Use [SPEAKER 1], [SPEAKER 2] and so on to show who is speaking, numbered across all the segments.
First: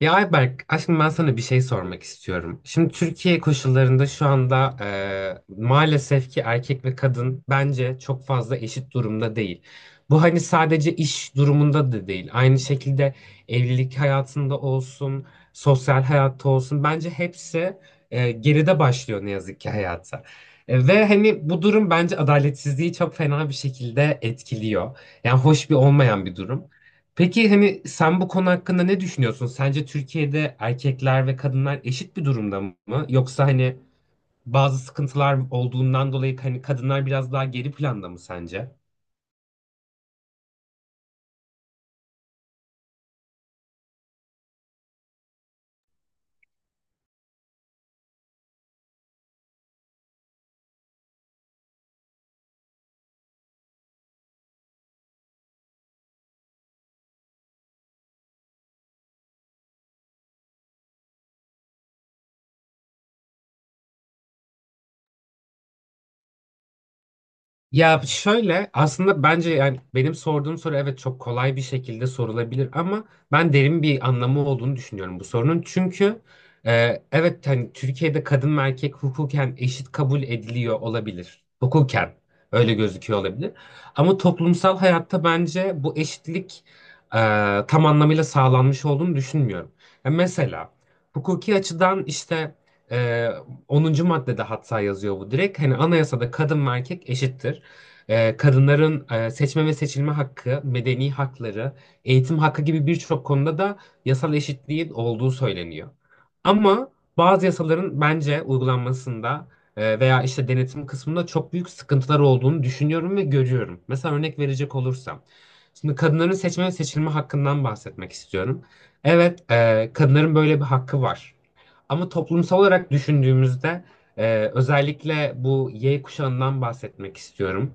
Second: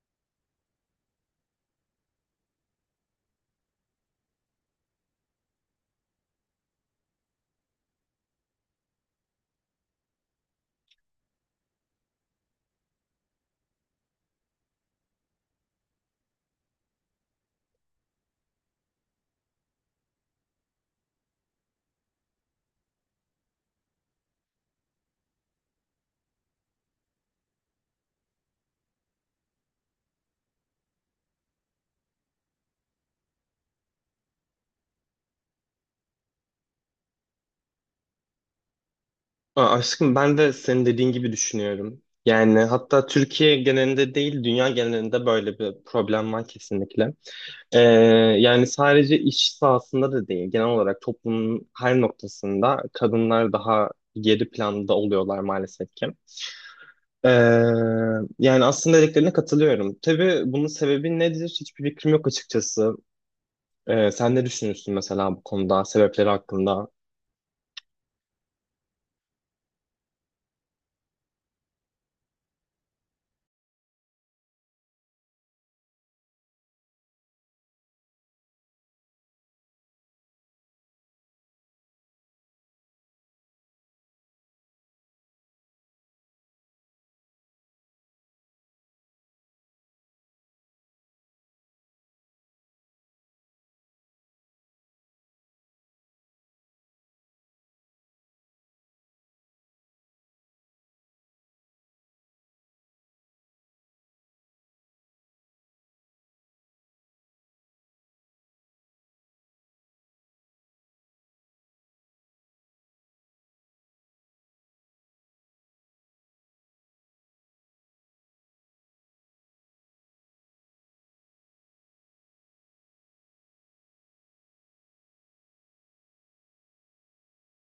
[SPEAKER 1] Ya Ayberk, aslında ben sana bir şey sormak istiyorum. Şimdi Türkiye koşullarında şu anda maalesef ki erkek ve kadın bence çok fazla eşit durumda değil. Bu hani sadece iş durumunda da değil. Aynı şekilde evlilik hayatında olsun, sosyal hayatta olsun. Bence hepsi geride başlıyor ne yazık ki hayata. Ve hani bu durum bence adaletsizliği çok fena bir şekilde etkiliyor. Yani hoş bir olmayan bir durum. Peki hani sen bu konu hakkında ne düşünüyorsun? Sence Türkiye'de erkekler ve kadınlar eşit bir durumda mı? Yoksa hani bazı sıkıntılar olduğundan dolayı hani kadınlar biraz daha geri planda mı sence?
[SPEAKER 2] Aşkım, ben de senin dediğin gibi düşünüyorum. Yani hatta Türkiye genelinde değil, dünya genelinde böyle bir problem var kesinlikle. Ee, Yani sadece iş sahasında da değil, genel olarak toplumun her noktasında kadınlar daha geri planda oluyorlar maalesef ki. Ee, Yani aslında dediklerine katılıyorum. Tabii bunun sebebi nedir? Hiçbir fikrim yok açıkçası. Sen ne düşünüyorsun mesela bu konuda, sebepleri hakkında?
[SPEAKER 1] Ya şöyle aslında bence yani benim sorduğum soru evet çok kolay bir şekilde sorulabilir ama ben derin bir anlamı olduğunu düşünüyorum bu sorunun. Çünkü evet hani Türkiye'de kadın ve erkek hukuken eşit kabul ediliyor olabilir. Hukuken öyle gözüküyor olabilir. Ama toplumsal hayatta bence bu eşitlik e, tam anlamıyla sağlanmış olduğunu düşünmüyorum. Ya mesela hukuki açıdan işte e, 10. maddede hatta yazıyor bu direkt. Hani anayasada kadın ve erkek eşittir. Kadınların seçme ve seçilme hakkı, medeni hakları, eğitim hakkı gibi birçok konuda da yasal eşitliğin olduğu söyleniyor. Ama bazı yasaların bence uygulanmasında veya işte denetim kısmında çok büyük sıkıntılar olduğunu düşünüyorum ve görüyorum. Mesela örnek verecek olursam. Şimdi kadınların seçme ve seçilme hakkından bahsetmek istiyorum. Evet, kadınların böyle bir hakkı var. Ama toplumsal olarak düşündüğümüzde özellikle bu Y kuşağından bahsetmek istiyorum.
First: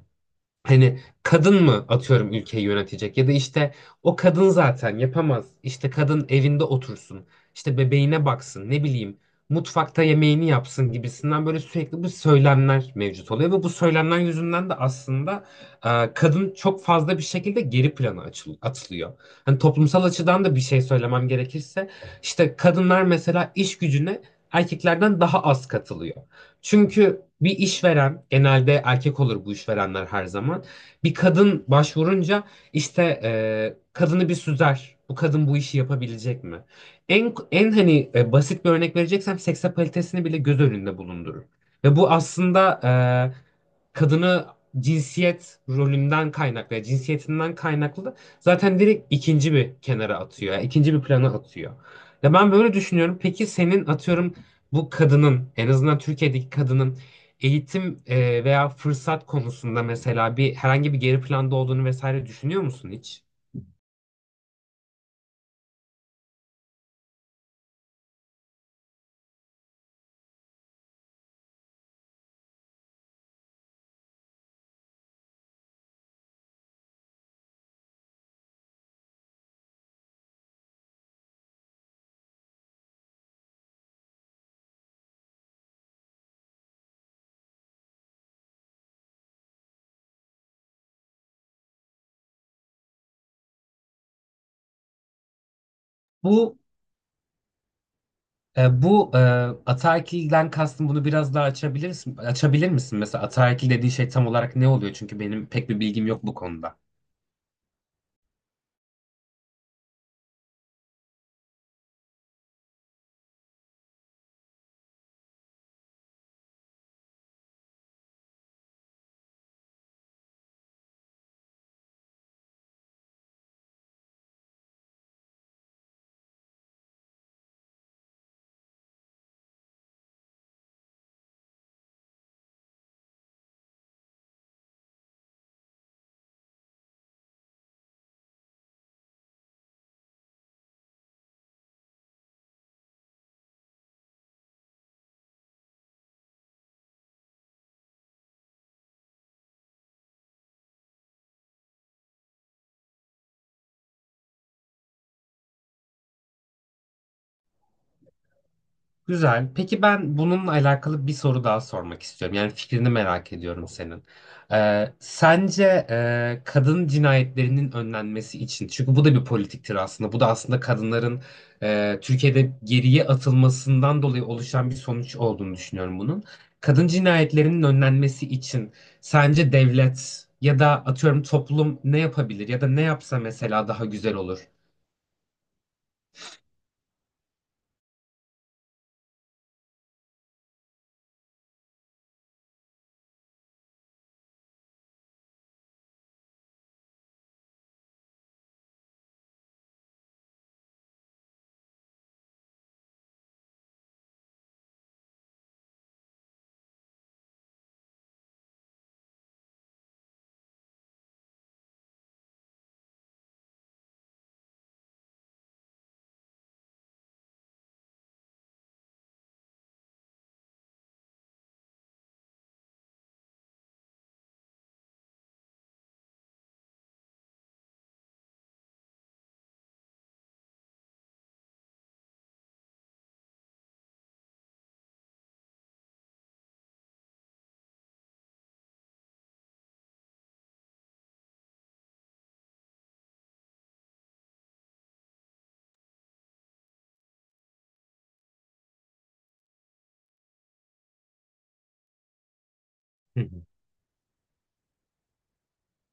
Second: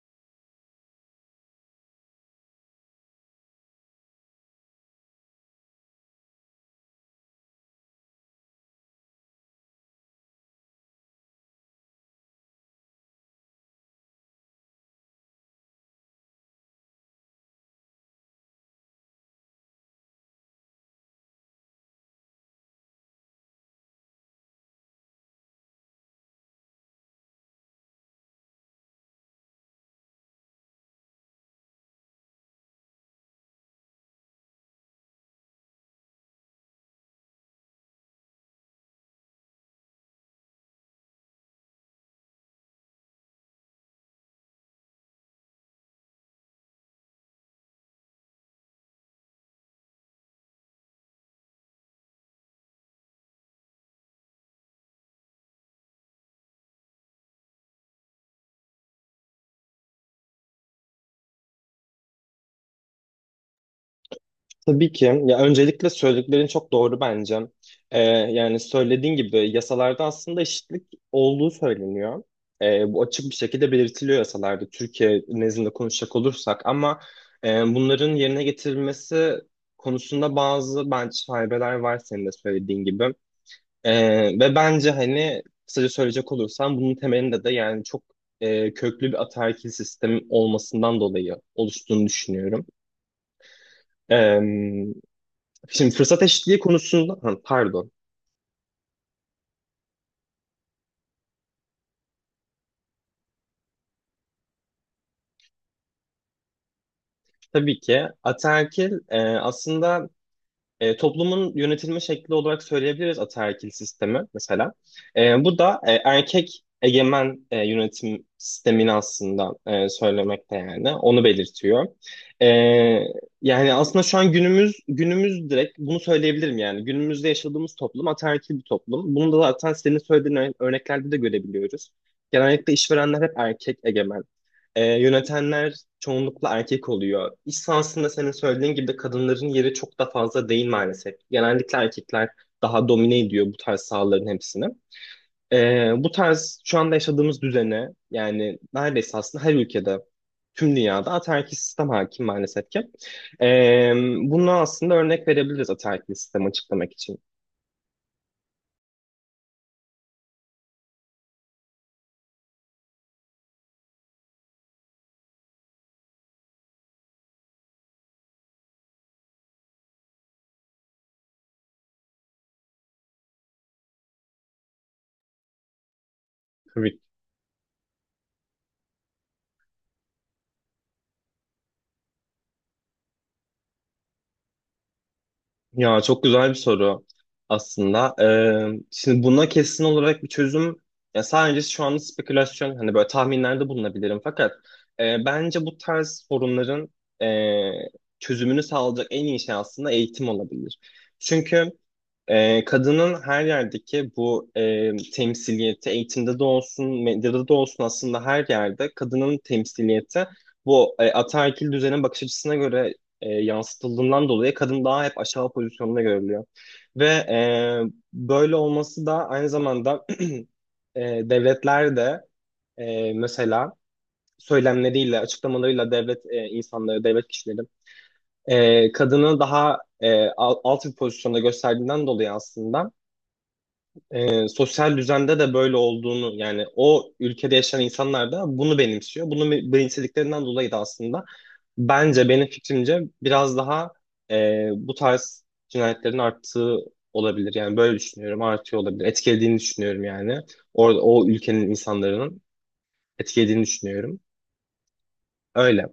[SPEAKER 1] Hani kadın mı atıyorum ülkeyi yönetecek ya da işte o kadın zaten yapamaz. İşte kadın evinde otursun. İşte bebeğine baksın ne bileyim mutfakta yemeğini yapsın gibisinden böyle sürekli bu söylemler mevcut oluyor ve bu söylemler yüzünden de aslında kadın çok fazla bir şekilde geri plana atılıyor. Hani toplumsal açıdan da bir şey söylemem gerekirse işte kadınlar mesela iş gücüne erkeklerden daha az katılıyor. Çünkü bir işveren genelde erkek olur bu işverenler her zaman. Bir kadın başvurunca işte kadını bir süzer. Bu kadın bu işi yapabilecek mi? En hani basit bir örnek vereceksem seksapalitesini bile göz önünde bulundurur. Ve bu aslında kadını cinsiyet rolünden kaynaklı, yani cinsiyetinden kaynaklı zaten direkt ikinci bir kenara atıyor. Yani ikinci bir plana atıyor. Ya ben böyle düşünüyorum. Peki senin atıyorum bu kadının en azından Türkiye'deki kadının eğitim veya fırsat konusunda mesela bir herhangi bir geri planda olduğunu vesaire düşünüyor musun hiç?
[SPEAKER 2] Tabii ki. Ya öncelikle söylediklerin çok doğru bence. Yani söylediğin gibi yasalarda aslında eşitlik olduğu söyleniyor. Bu açık bir şekilde belirtiliyor yasalarda Türkiye nezdinde konuşacak olursak ama bunların yerine getirilmesi konusunda bazı bence şaibeler var senin de söylediğin gibi. Ve bence hani kısaca söyleyecek olursam bunun temelinde de yani çok köklü bir ataerkil sistem olmasından dolayı oluştuğunu düşünüyorum. Ee, Şimdi fırsat
[SPEAKER 1] Bu
[SPEAKER 2] eşitliği konusunda ha, pardon.
[SPEAKER 1] e, bu e, Ataerkilden kastım bunu biraz daha açabilir misin? Mesela ataerkil dediği şey tam olarak ne oluyor? Çünkü benim pek bir bilgim yok bu konuda.
[SPEAKER 2] Tabii ki ataerkil aslında toplumun yönetilme şekli olarak söyleyebiliriz ataerkil sistemi mesela. Bu da erkek egemen yönetim sistemini aslında söylemekte, yani onu belirtiyor. E, Yani aslında şu an günümüz direkt bunu söyleyebilirim, yani günümüzde yaşadığımız toplum ataerkil bir toplum. Bunu da zaten senin söylediğin örneklerde de görebiliyoruz. Genellikle işverenler hep erkek egemen. Yönetenler çoğunlukla erkek oluyor. İş sahasında senin söylediğin gibi kadınların yeri çok da fazla değil maalesef. Genellikle erkekler daha domine ediyor bu tarz sahaların hepsini. Bu tarz şu anda yaşadığımız düzene, yani neredeyse aslında her ülkede, tüm dünyada ataerkil sistem hakim maalesef ki. Ee, Bunu aslında örnek verebiliriz ataerkil sistemi açıklamak için.
[SPEAKER 1] Güzel. Peki ben bununla alakalı bir soru daha sormak istiyorum. Yani fikrini merak ediyorum senin. Sence kadın cinayetlerinin önlenmesi için, çünkü bu da bir politiktir aslında. Bu da aslında kadınların Türkiye'de geriye atılmasından dolayı oluşan bir sonuç olduğunu düşünüyorum bunun. Kadın cinayetlerinin önlenmesi için sence devlet ya da atıyorum toplum ne yapabilir ya da ne yapsa mesela daha güzel olur?
[SPEAKER 2] Ya çok güzel bir soru aslında. Şimdi buna kesin olarak bir çözüm, ya sadece şu anda spekülasyon hani böyle tahminlerde bulunabilirim fakat bence bu tarz sorunların e, çözümünü sağlayacak en iyi şey aslında eğitim olabilir. Çünkü kadının her yerdeki bu temsiliyeti, eğitimde de olsun, medyada da olsun, aslında her yerde kadının temsiliyeti bu ataerkil düzenin bakış açısına göre yansıtıldığından dolayı kadın daha hep aşağı pozisyonda görülüyor. Ve böyle olması da aynı zamanda e, devletler de mesela söylemleriyle, açıklamalarıyla, devlet insanları, devlet kişileri kadını daha alt bir pozisyonda gösterdiğinden dolayı aslında sosyal düzende de böyle olduğunu, yani o ülkede yaşayan insanlar da bunu benimsiyor. Bunu benimsediklerinden dolayı da aslında bence, benim fikrimce, biraz daha bu tarz cinayetlerin arttığı olabilir. Yani böyle düşünüyorum, artıyor olabilir. Etkilediğini düşünüyorum yani. Orada o ülkenin insanların etkilediğini düşünüyorum. Öyle.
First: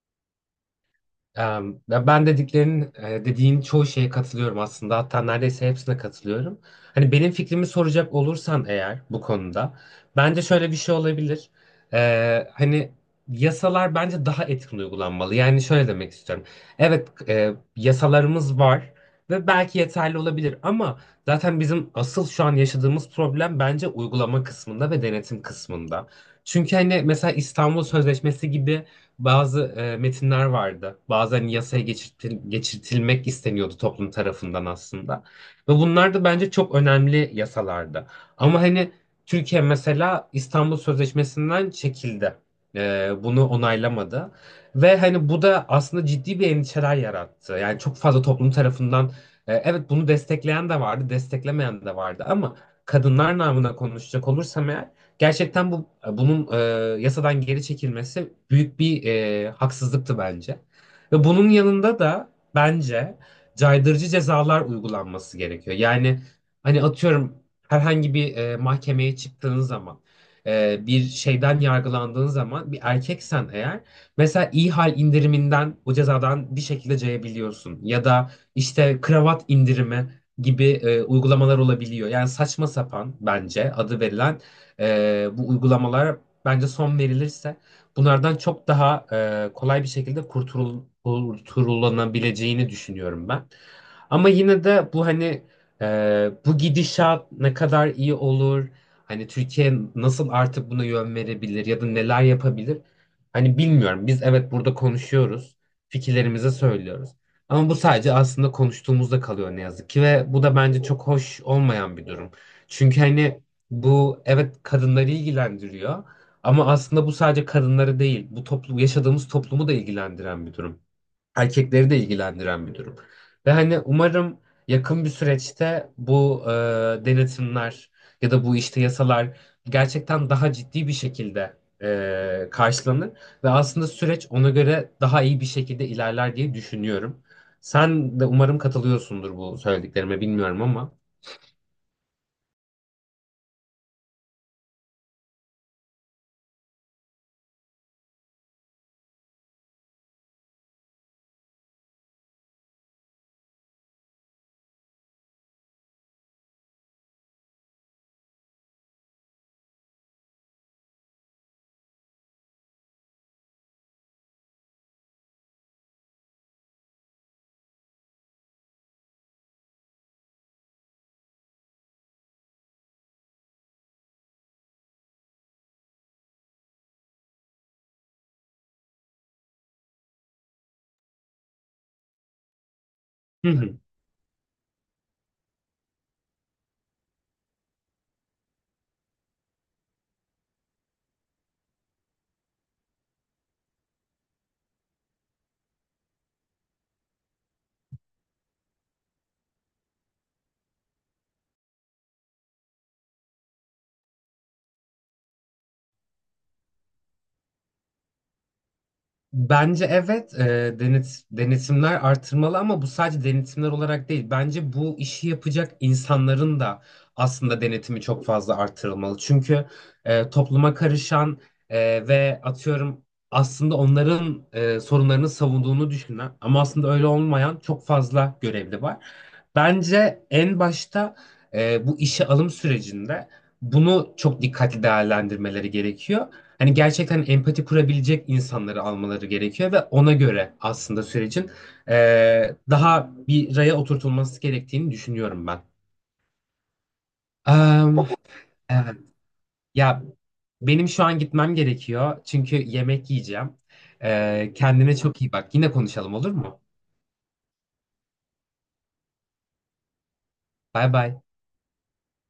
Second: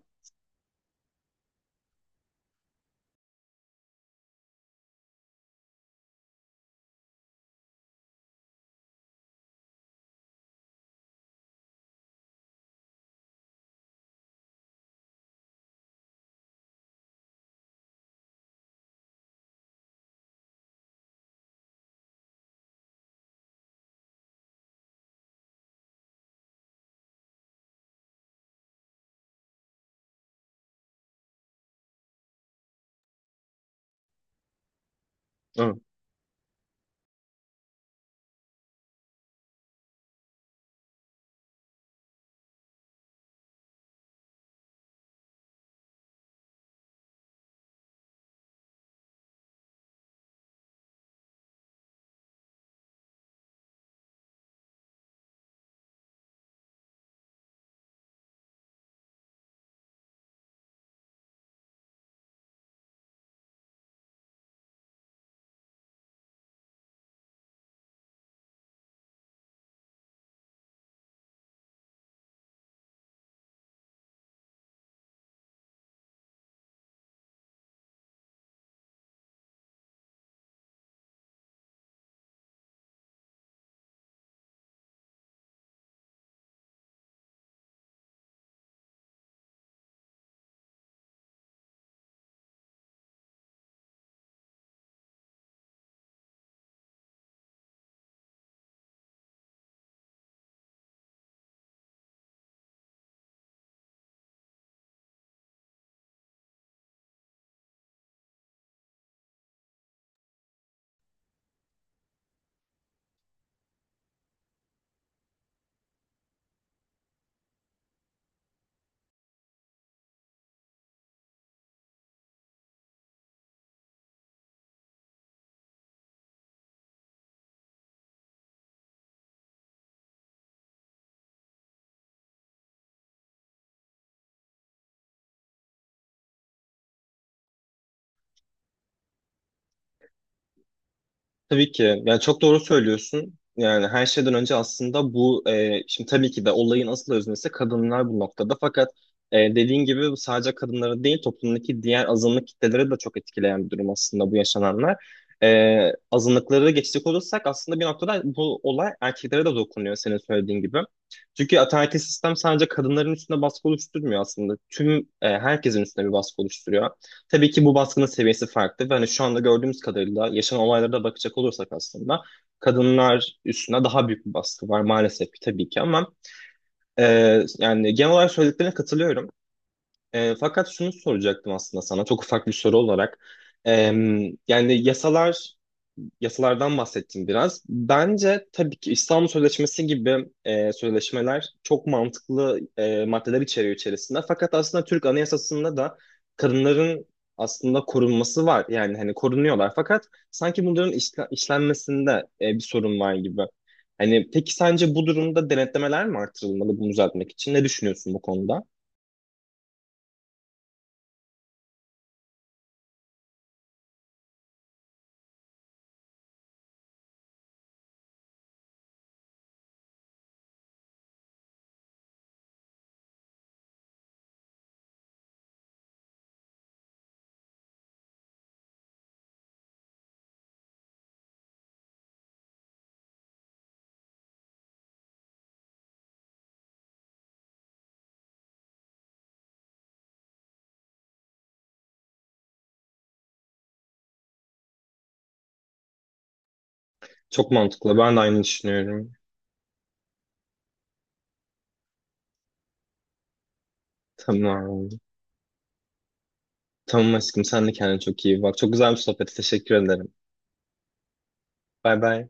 [SPEAKER 1] Ya ben dediğin çoğu şeye katılıyorum aslında. Hatta neredeyse hepsine katılıyorum. Hani benim fikrimi soracak olursan eğer bu konuda bence şöyle bir şey olabilir. Hani yasalar bence daha etkin uygulanmalı. Yani şöyle demek istiyorum. Evet, yasalarımız var ve belki yeterli olabilir ama zaten bizim asıl şu an yaşadığımız problem bence uygulama kısmında ve denetim kısmında. Çünkü hani mesela İstanbul Sözleşmesi gibi bazı metinler vardı. Bazen yasaya geçirtilmek isteniyordu toplum tarafından aslında. Ve
[SPEAKER 2] Hı.
[SPEAKER 1] bunlar da bence çok önemli yasalardı. Ama hani Türkiye mesela İstanbul Sözleşmesi'nden çekildi. Bunu onaylamadı. Ve hani bu da aslında ciddi bir endişeler yarattı. Yani çok fazla toplum tarafından evet bunu destekleyen de vardı, desteklemeyen de vardı ama kadınlar namına konuşacak olursam eğer gerçekten bunun yasadan geri çekilmesi büyük bir haksızlıktı bence. Ve bunun yanında da bence caydırıcı cezalar uygulanması gerekiyor. Yani hani atıyorum herhangi bir mahkemeye çıktığın zaman bir şeyden yargılandığın zaman bir erkeksen eğer mesela iyi hal indiriminden o cezadan bir şekilde cayabiliyorsun ya da işte kravat indirimi gibi uygulamalar olabiliyor. Yani saçma sapan bence adı verilen bu uygulamalar bence son verilirse bunlardan çok daha kolay bir şekilde kurtulanabileceğini düşünüyorum ben. Ama yine de bu hani bu gidişat ne kadar iyi olur, hani Türkiye nasıl artık buna yön verebilir ya da neler yapabilir? Hani bilmiyorum. Biz evet burada konuşuyoruz, fikirlerimizi söylüyoruz. Ama bu sadece aslında konuştuğumuzda kalıyor ne yazık ki ve bu da bence çok hoş olmayan bir durum. Çünkü hani bu evet kadınları ilgilendiriyor ama aslında bu sadece kadınları değil, bu yaşadığımız toplumu da ilgilendiren bir durum. Erkekleri de ilgilendiren bir durum. Ve hani umarım yakın bir süreçte bu denetimler ya da bu işte yasalar gerçekten daha ciddi bir şekilde karşılanır ve aslında süreç ona göre daha iyi bir şekilde ilerler diye düşünüyorum. Sen de umarım katılıyorsundur bu söylediklerime bilmiyorum ama.
[SPEAKER 2] Tabii ki. Yani çok doğru söylüyorsun. Yani her şeyden önce aslında bu şimdi tabii ki de olayın asıl öznesi kadınlar bu noktada. Fakat dediğin gibi bu sadece kadınları değil, toplumdaki diğer azınlık kitleleri de çok etkileyen bir durum aslında bu yaşananlar. Azınlıkları geçecek olursak aslında bir noktada bu olay erkeklere de dokunuyor, senin söylediğin gibi. Çünkü ataerkil sistem sadece kadınların üstünde baskı oluşturmuyor aslında. Tüm herkesin üstüne bir baskı oluşturuyor. Tabii ki bu baskının seviyesi farklı ve hani şu anda gördüğümüz kadarıyla yaşanan olaylara da bakacak olursak aslında kadınlar üstüne daha büyük bir baskı var maalesef ki tabii ki ama yani genel olarak söylediklerine katılıyorum. Fakat şunu soracaktım aslında sana çok ufak bir soru olarak.
[SPEAKER 1] Hı
[SPEAKER 2] E,
[SPEAKER 1] hı.
[SPEAKER 2] Yani yasalardan bahsettim biraz. Bence tabii ki İstanbul Sözleşmesi gibi sözleşmeler çok mantıklı maddeler içeriyor içerisinde. Fakat aslında Türk Anayasası'nda da kadınların aslında korunması var. Yani hani korunuyorlar. Fakat sanki bunların işlenmesinde bir sorun var gibi. Hani peki sence bu durumda denetlemeler mi artırılmalı bunu düzeltmek için? Ne düşünüyorsun bu konuda?
[SPEAKER 1] Bence evet, denetimler artırmalı ama bu sadece denetimler olarak değil. Bence bu işi yapacak insanların da aslında denetimi çok fazla artırılmalı. Çünkü topluma karışan ve atıyorum aslında onların sorunlarını savunduğunu düşünen ama aslında öyle olmayan çok fazla görevli var. Bence en başta bu işe alım sürecinde bunu çok dikkatli değerlendirmeleri gerekiyor. Hani gerçekten empati kurabilecek insanları almaları gerekiyor ve ona göre aslında sürecin daha bir raya oturtulması gerektiğini düşünüyorum ben.
[SPEAKER 2] Çok
[SPEAKER 1] Em,
[SPEAKER 2] mantıklı. Ben de aynı
[SPEAKER 1] evet.
[SPEAKER 2] düşünüyorum.
[SPEAKER 1] Ya benim şu an gitmem gerekiyor çünkü yemek yiyeceğim.
[SPEAKER 2] Tamam.
[SPEAKER 1] Kendine çok iyi bak. Yine konuşalım, olur mu?
[SPEAKER 2] Tamam aşkım, sen de kendine çok iyi bak. Çok güzel bir sohbet. Teşekkür ederim.
[SPEAKER 1] Bay bay.
[SPEAKER 2] Bay bay.